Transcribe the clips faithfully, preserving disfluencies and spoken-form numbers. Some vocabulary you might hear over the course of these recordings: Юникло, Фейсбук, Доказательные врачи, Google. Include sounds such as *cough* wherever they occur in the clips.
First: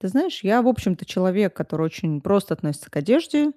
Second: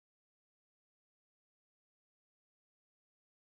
Ты знаешь, я, в общем-то, человек, который очень просто относится к одежде.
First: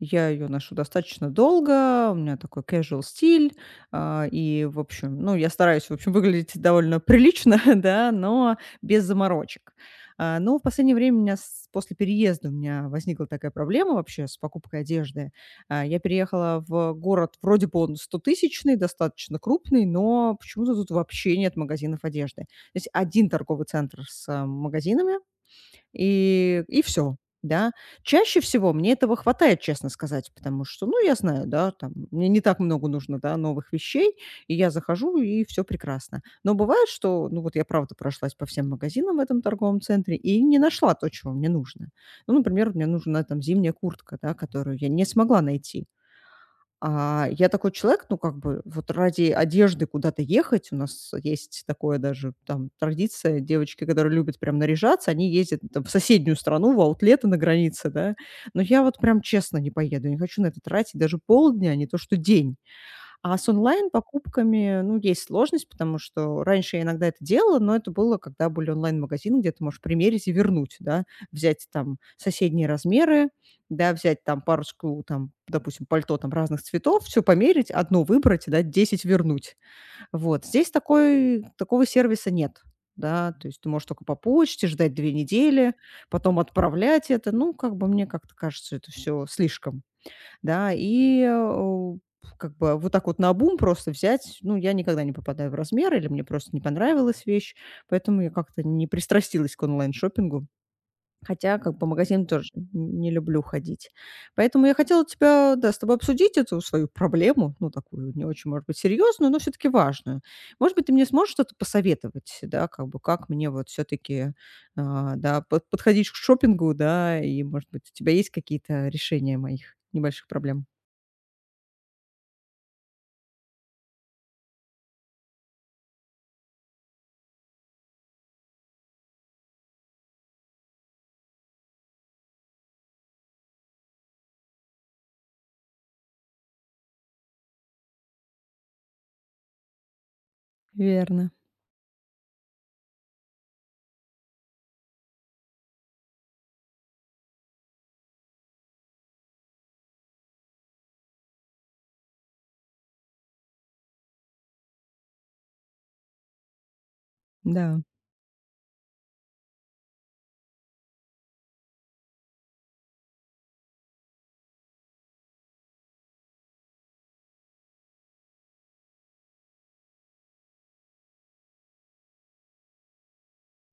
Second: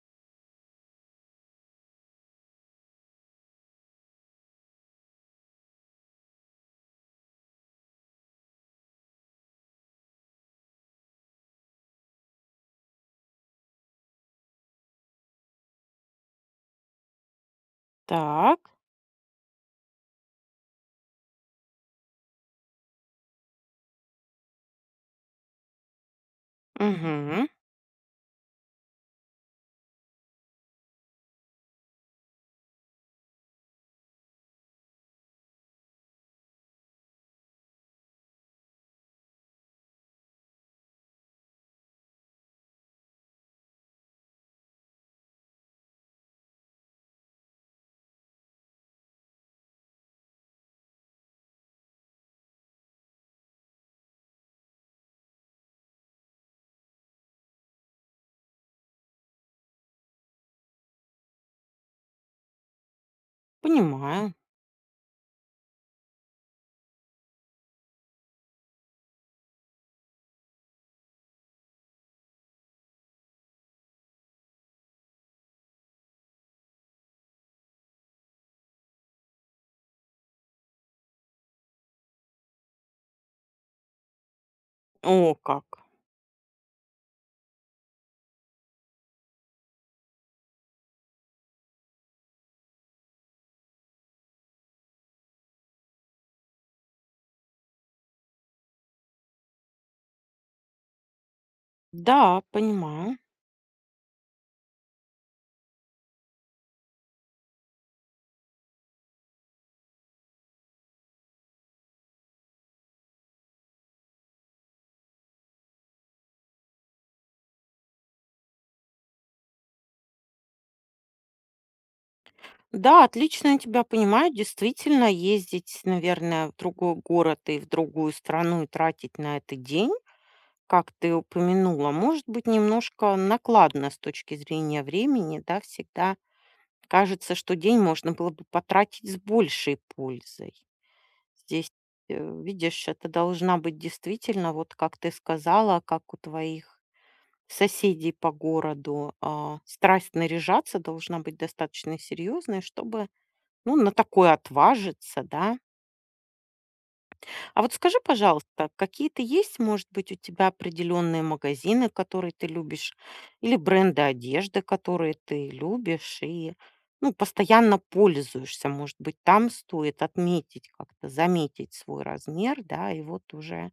Я ее ношу достаточно долго, у меня такой casual стиль, а, и, в общем, ну, я стараюсь, в общем, выглядеть довольно прилично, *laughs* да, но без заморочек. А, Но в последнее время у меня с- после переезда у меня возникла такая проблема вообще с покупкой одежды. А, Я переехала в город, вроде бы он Так. стотысячный достаточно крупный, но почему-то тут вообще нет магазинов одежды. То есть один торговый центр с а, магазинами, и и все, Мгм. да. Чаще всего мне этого хватает, честно сказать, потому что, ну, я знаю, да, там мне не так много нужно, да, новых вещей, и я захожу, и все прекрасно. Но бывает, что, ну, вот я правда прошлась по всем магазинам в этом торговом центре и не нашла то, чего мне нужно. Ну, например, мне нужна там зимняя куртка, да, которую я не смогла найти. А, я такой человек, ну, как бы вот ради одежды куда-то ехать. У нас есть такое даже там традиция. Девочки, которые любят прям наряжаться, они ездят там в соседнюю страну, в аутлеты на границе, да. Но я вот прям честно не поеду. Я не хочу на это тратить даже полдня, а не то что день. А с Понимаю. онлайн-покупками, ну, есть сложность, потому что раньше я иногда это делала, но это было, когда были онлайн-магазины, где ты можешь примерить и вернуть, да, взять там соседние размеры, да, взять там парочку, там, допустим, пальто там разных цветов, все померить, одно выбрать, да, десять вернуть. Вот. Здесь такой, такого сервиса нет. Да, то есть ты можешь только по почте ждать две О, недели, как. потом отправлять это. Ну, как бы мне как-то кажется, это все слишком. Да, и, э, как бы вот так вот на наобум просто взять, ну, я никогда не попадаю в размер или мне просто не понравилась вещь, поэтому я как-то не пристрастилась к онлайн-шопингу. Хотя как по магазинам Да, тоже не понимаю. люблю ходить. Поэтому я хотела тебя, да, с тобой обсудить эту свою проблему, ну, такую не очень, может быть, серьезную, но все-таки важную. Может быть, ты мне сможешь что-то посоветовать, да, как бы как мне вот все-таки, да, под- подходить к шопингу, да, и, может быть, у тебя есть какие-то решения моих небольших проблем? Да, отлично я тебя понимаю. Действительно, ездить, наверное, в другой город и в другую страну и тратить на это день, как ты упомянула, может быть немножко накладно с точки зрения времени, да, всегда кажется, что день можно было бы потратить с большей пользой. Верно, Здесь, э, Видишь, это должна быть действительно, вот как ты сказала, как у твоих соседей по городу, а, страсть наряжаться должна быть достаточно серьезной, чтобы, ну, на такое отважиться, да. А вот да. скажи, пожалуйста, какие-то есть, может быть, у тебя определенные магазины, которые ты любишь, или бренды одежды, которые ты любишь и, ну, постоянно пользуешься, может быть, там стоит отметить как-то, заметить свой размер, да, и вот уже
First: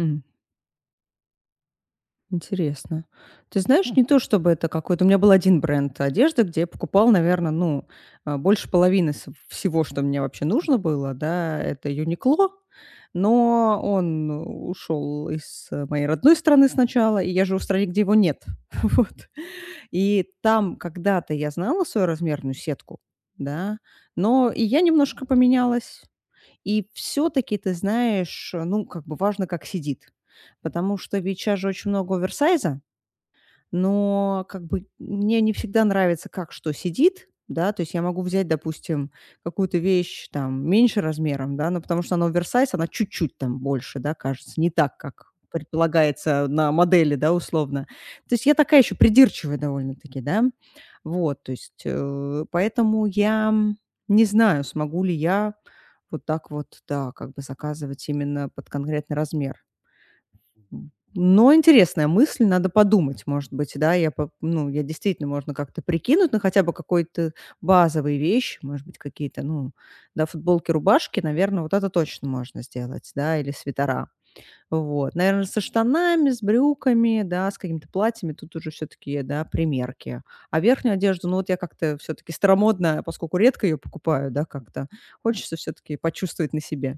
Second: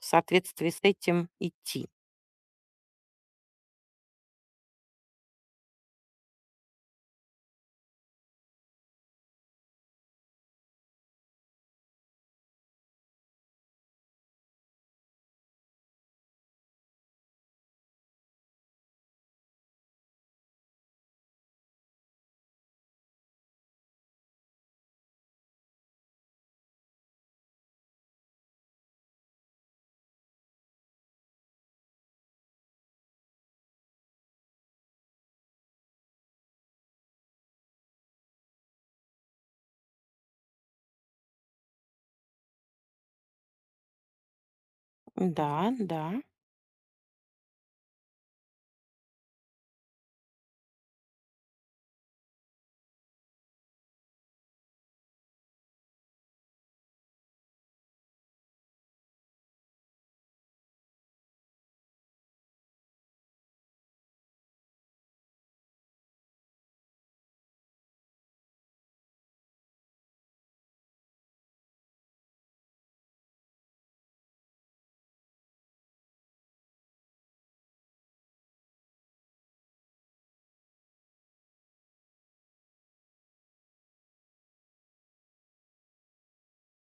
в соответствии с этим идти. интересно. Ты знаешь, не то чтобы это какой-то. У меня был один бренд одежды, где я покупала, наверно, ну, а, больше половины св всего, что мне вообще нужно было, да, это "Юникло". Но он ушел из э, моей родной страны сначала, и я живу в стране, где его нет. *laughs* Вот. И там когда-то я знала свою размерную сетку, да, но и я немножко поменялась. И все таки ты знаешь, ну, как бы важно, как сидит. Потому что ведь щас же очень много оверсайза, но как бы мне не всегда нравится, как что сидит, да, то есть я могу взять, допустим, какую-то вещь там меньше размером, да, но потому что она оверсайз, она чуть-чуть там больше, да, кажется, не так, как Да, да. предполагается на модели, да, условно. То есть я такая еще придирчивая довольно-таки, да, вот, то есть э, поэтому я не знаю, смогу ли я вот так вот, да, как бы заказывать именно под конкретный размер. Но интересная мысль, надо подумать, может быть, да, я по ну, я действительно можно как-то прикинуть, ну, хотя бы какой-то базовые вещи, может быть, какие-то, ну, да, футболки, рубашки, наверное, вот это точно можно сделать, да, или свитера. Вот, наверное, со штанами, с брюками, да, с какими-то платьями тут уже все таки да, примерки. А верхнюю одежду, ну, вот я как-то все таки старомодная, поскольку редко ее покупаю, да, как-то, хочется все таки почувствовать на себе.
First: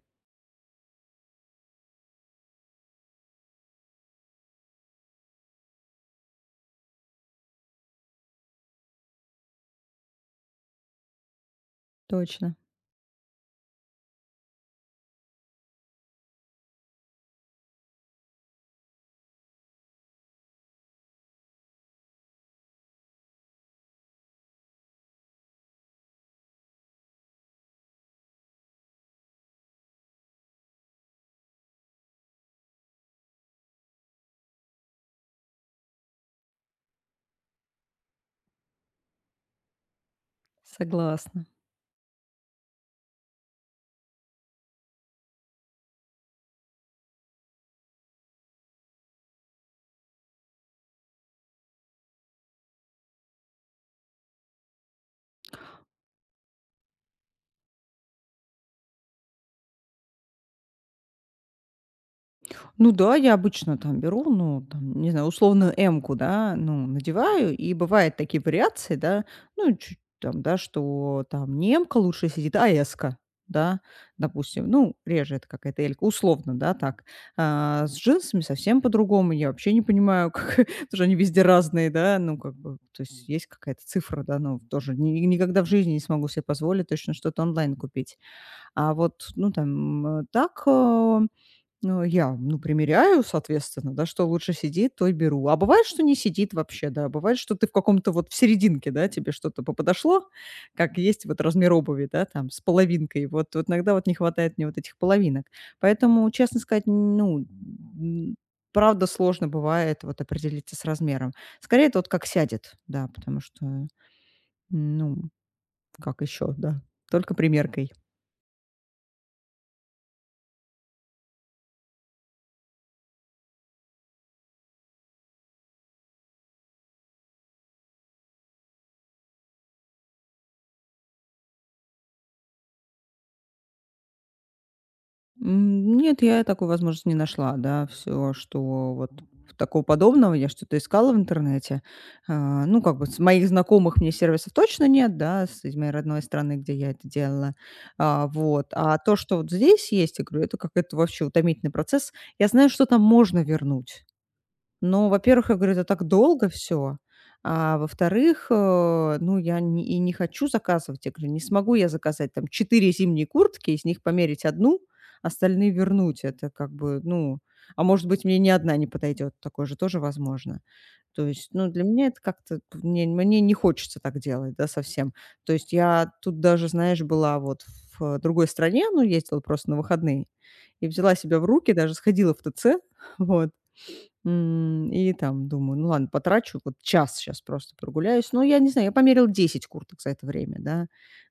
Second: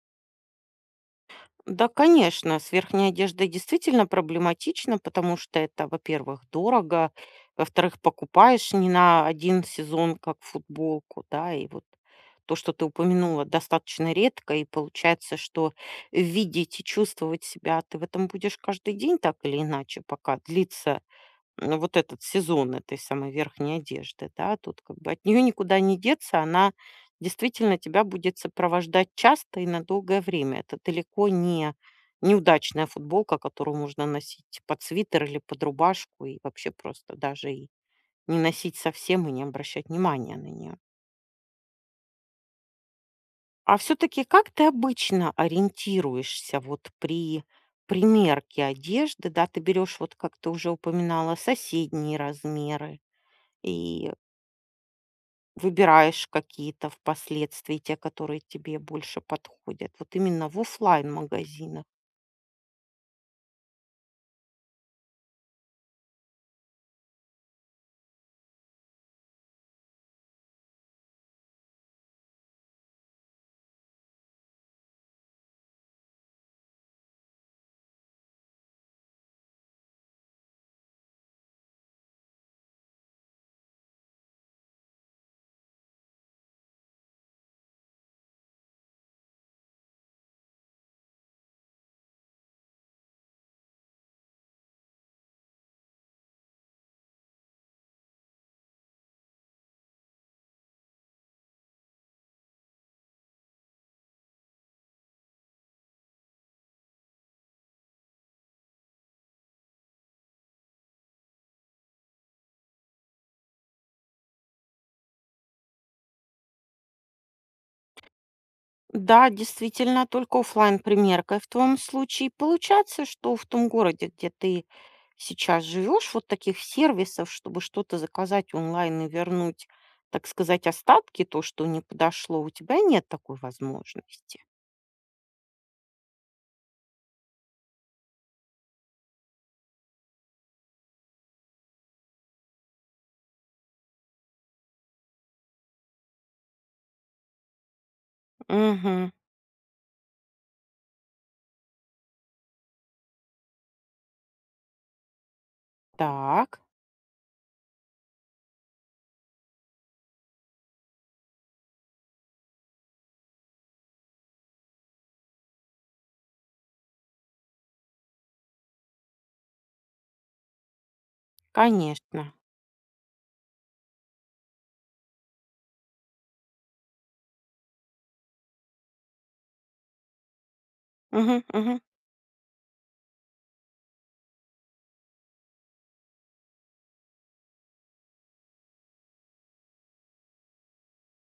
Да, конечно, с верхней одеждой действительно проблематично, потому что это, во-первых, дорого, во-вторых, покупаешь не на один сезон, как футболку, да, и вот Точно, то, что ты упомянула, достаточно редко, и получается, что видеть и чувствовать себя ты в этом будешь каждый день так или иначе, пока длится ну, вот этот сезон этой самой верхней одежды, да, тут как бы от нее никуда не деться, она действительно тебя будет сопровождать часто и на долгое время. Это далеко не неудачная футболка, которую можно носить под свитер или под рубашку и вообще просто даже и не носить совсем и не обращать внимания на нее. согласна. А все-таки как ты обычно ориентируешься вот при примерке одежды, да, ты берешь, вот как ты уже упоминала, соседние размеры и выбираешь какие-то впоследствии, те, которые тебе больше подходят. Вот именно в оффлайн-магазинах. Ну да, я обычно там беру, ну, там, не знаю, условную эмку, да, ну, надеваю, и бывают такие вариации, да, ну, чуть там, да, что там не эмка лучше сидит, а эска, да, допустим, ну, реже это какая-то элька, условно, да, так. А, с джинсами совсем по-другому, я вообще не понимаю, как, *laughs* потому что они везде разные, да, ну, как бы, то есть есть какая-то цифра, да, ну, тоже ни- никогда в жизни не смогу себе позволить точно что-то онлайн купить. А вот, ну, там, э, так, э, ну, я, ну, примеряю, соответственно, да, что лучше сидит, то и беру. А бывает, что не сидит вообще, да, бывает, что ты в каком-то вот в серединке, да, тебе что-то поподошло, как есть вот размер обуви, да, там, с половинкой, вот, вот иногда вот не хватает мне вот этих половинок. Поэтому, честно сказать, ну, м, правда сложно бывает вот определиться с размером. Скорее, это вот как сядет, да, потому что, ну, как еще, да, только примеркой. Да, действительно, только оффлайн-примеркой. В твоем случае получается, что в том городе, где ты сейчас живешь, вот таких сервисов, чтобы что-то заказать онлайн и вернуть, так сказать, остатки, то, что не подошло, у тебя нет такой возможности. М, нет, я такой возможности не нашла, да. Все, что вот такого подобного, я что-то искала в интернете. А, ну, как бы с моих знакомых мне сервисов точно нет, да, с из моей родной страны, где я это делала. А, вот. А Угу. то, что вот здесь есть, я говорю, это как это вообще утомительный процесс. Я знаю, что там можно вернуть. Но, во-первых, я говорю, это так долго Так, все, а во-вторых, э, ну, я не и не хочу заказывать. Я говорю, не смогу я заказать там четыре зимние куртки, из них померить одну, остальные вернуть. Это как бы, ну, а может быть, мне ни одна не подойдет, такое же тоже возможно. То есть, ну, для меня это конечно. как-то мне мне не хочется так делать, да, совсем. То есть я тут даже, знаешь, была вот в другой стране, ну, ездила просто на выходные, и взяла себя Угу. в руки, Угу. даже сходила в тэ цэ, *laughs* вот, М, и там думаю: ну ладно, потрачу вот час сейчас просто прогуляюсь. Ну, я не знаю, я померил десять курток за это время, да.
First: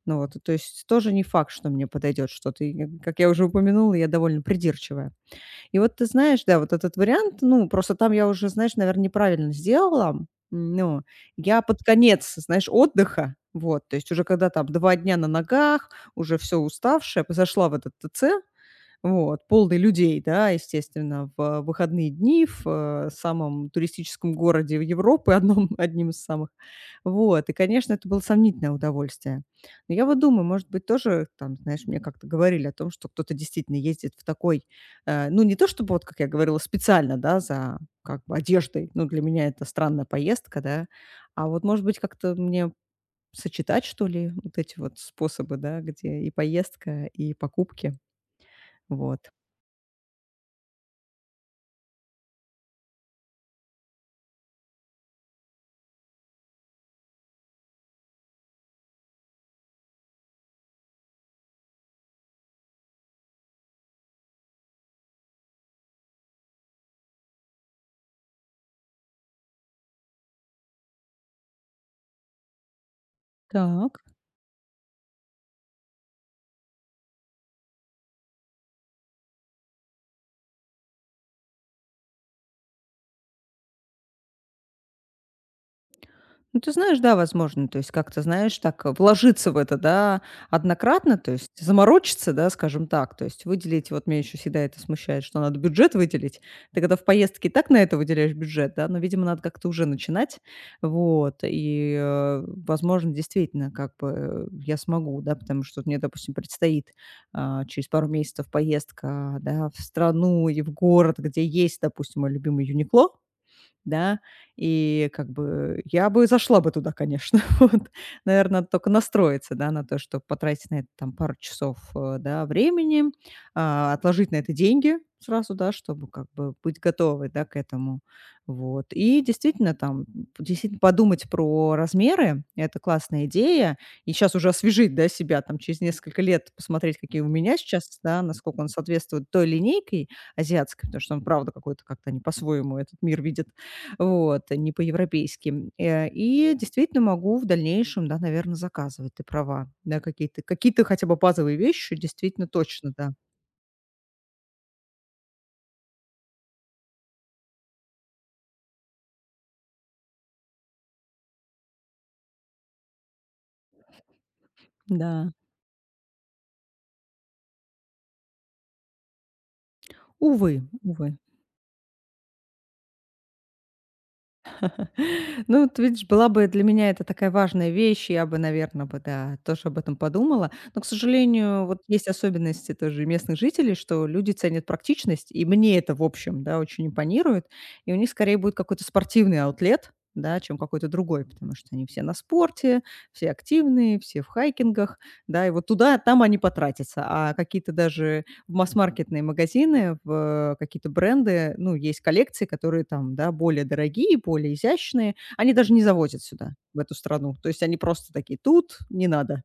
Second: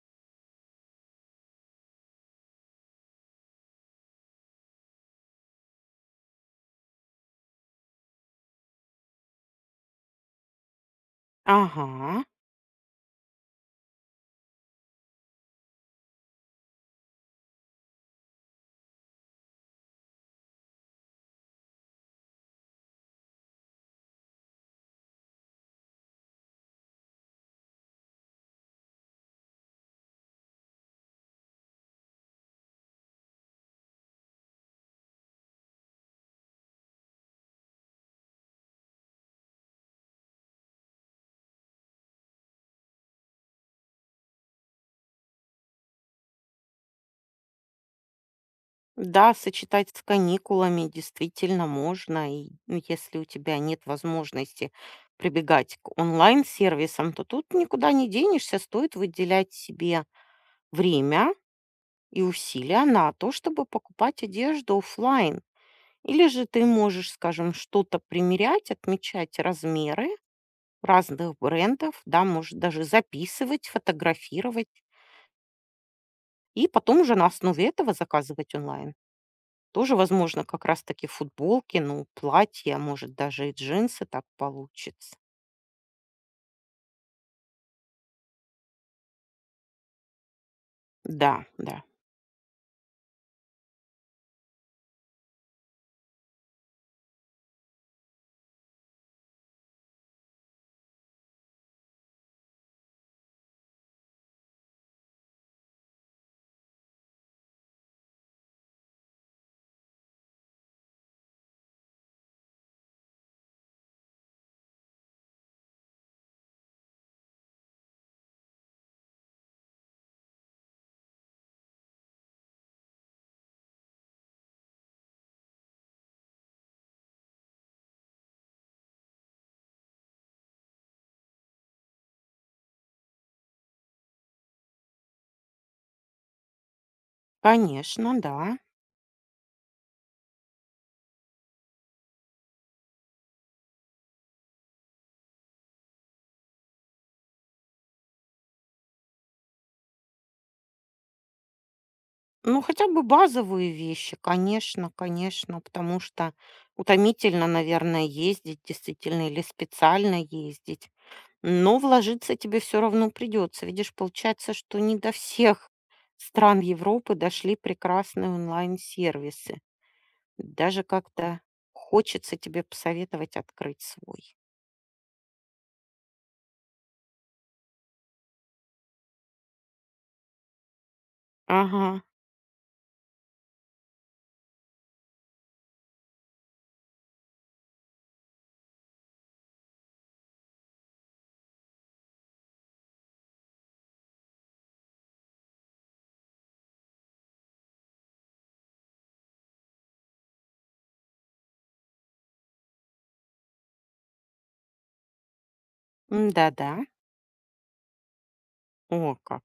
Ну вот, то есть тоже не факт, что мне подойдет что-то. И, э, как я уже упомянула, я довольно придирчивая. И вот ты знаешь, да, вот этот вариант, ну, просто там я уже, знаешь, наверное, неправильно сделала. М, Ну, я под Ага. конец, знаешь, отдыха, вот, то есть уже когда там два дня на ногах, уже все уставшая, зашла в этот тэ цэ. Вот, полный людей, да, естественно, в выходные дни в, э, самом туристическом городе Европы, одном *laughs* одним из самых. Вот, и, конечно, это было сомнительное удовольствие. Но я вот думаю, может быть, тоже там, знаешь, мне как-то говорили о том, что кто-то действительно ездит в такой, э, ну, не то чтобы, вот как я говорила, специально, да, за как бы одеждой. Ну, для меня это странная поездка, да. А вот, может быть, как-то мне сочетать, что ли, вот эти вот способы, да, где и поездка, и покупки. Вот. Да, сочетать с каникулами действительно можно. И ну, если у тебя нет возможности прибегать к онлайн-сервисам, то тут никуда не денешься. Стоит выделять себе время и усилия на то, чтобы покупать одежду оффлайн. Или же ты можешь, скажем, что-то примерять, отмечать размеры разных брендов, да, может даже записывать, Так. фотографировать, и потом уже на основе этого заказывать онлайн. Тоже, возможно, как раз таки футболки, ну, платья, а может, даже и джинсы так получится. Ну, ты знаешь, да, возможно, то есть как-то, знаешь, так э, вложиться в это, да, однократно, то Да, есть да, заморочиться, да, скажем так, то есть выделить, вот меня еще всегда это смущает, что надо бюджет выделить. Ты когда в поездке и так на это выделяешь бюджет, да, но, видимо, надо как-то уже начинать, вот, и, э, возможно, действительно, как бы э, я смогу, да, потому что вот мне, допустим, предстоит а, через пару месяцев поездка, да, в страну и в город, где есть, допустим, мой любимый Юникло, да. И как бы я бы зашла бы туда, конечно. *laughs* Вот. Наверно, надо только настроиться, да, на то, что потратить на это там пару часов, э, да, времени, а, отложить на это деньги сразу, да, чтобы как бы быть готовой, да, к этому. Вот. И действительно там, действительно подумать про размеры. Это классная идея. И сейчас уже освежить, да, себя там через несколько лет, посмотреть, какие у меня сейчас, конечно, да, да. насколько он соответствует той линейке азиатской, потому что он правда какой-то как-то не по-своему этот мир видит вот, не по-европейски. Э, и действительно могу в дальнейшем, да, наверное, заказывать, ты права. Да, какие-то какие-то хотя бы базовые вещи действительно Ну, хотя точно, бы да. базовые вещи, конечно, конечно, потому что утомительно, наверное, ездить действительно или специально ездить. Но вложиться тебе все равно придется. Видишь, получается, что не до Да. всех стран Европы дошли прекрасные онлайн-сервисы. Увы, Даже увы. как-то хочется тебе посоветовать открыть свой. *laughs* Ну, вот видишь, была бы для меня это такая важная вещь, я бы, наверное, бы, да, тоже об этом подумала. Но, к сожалению, вот Ага, есть особенности тоже местных жителей, что люди ценят практичность, и мне это, в общем, да, очень импонирует. И у них скорее будет какой-то спортивный аутлет, да, чем какой-то другой, потому что они все на спорте, все активные, все в хайкингах, да, и вот туда, там они потратятся, а какие-то даже в масс-маркетные магазины, в э, какие-то бренды. Ну, есть коллекции, которые там, да, более дорогие, более изящные. Они даже не завозят да, сюда, да. в эту страну. То есть они просто такие: "Тут не О, как. надо".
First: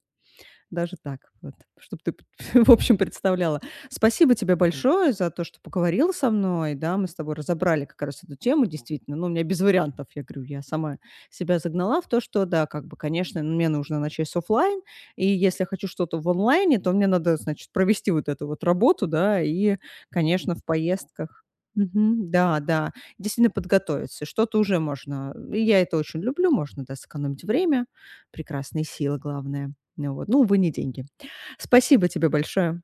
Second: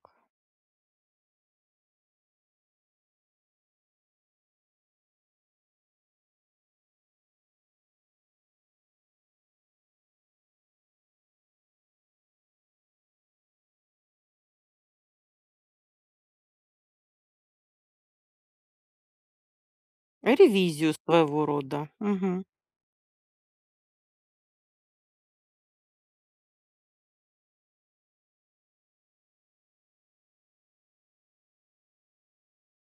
Даже так вот, чтоб ты, *laughs* в общем, представляла. Спасибо тебе большое за то, что поговорила со мной. Да, мы с тобой разобрали как раз эту тему, действительно. Ну, у меня без вариантов, я говорю, я сама себя загнала в то, что да, как бы, конечно, мне нужно начать с оффлайн, и если я хочу что-то в онлайне, то мне надо, значит, провести вот эту вот работу, да, и, конечно, в Ревизию своего поездках рода. мгм. Мгм. Да, да, действительно подготовиться. Что-то уже можно и я это очень люблю, можно, да, сэкономить время, прекрасные силы, главное. Ну вот, ну, увы, не деньги. Спасибо тебе большое.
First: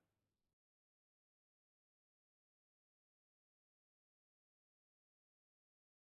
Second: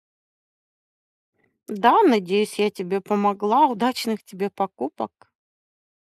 Да, надеюсь, я тебе помогла. Удачных тебе покупок.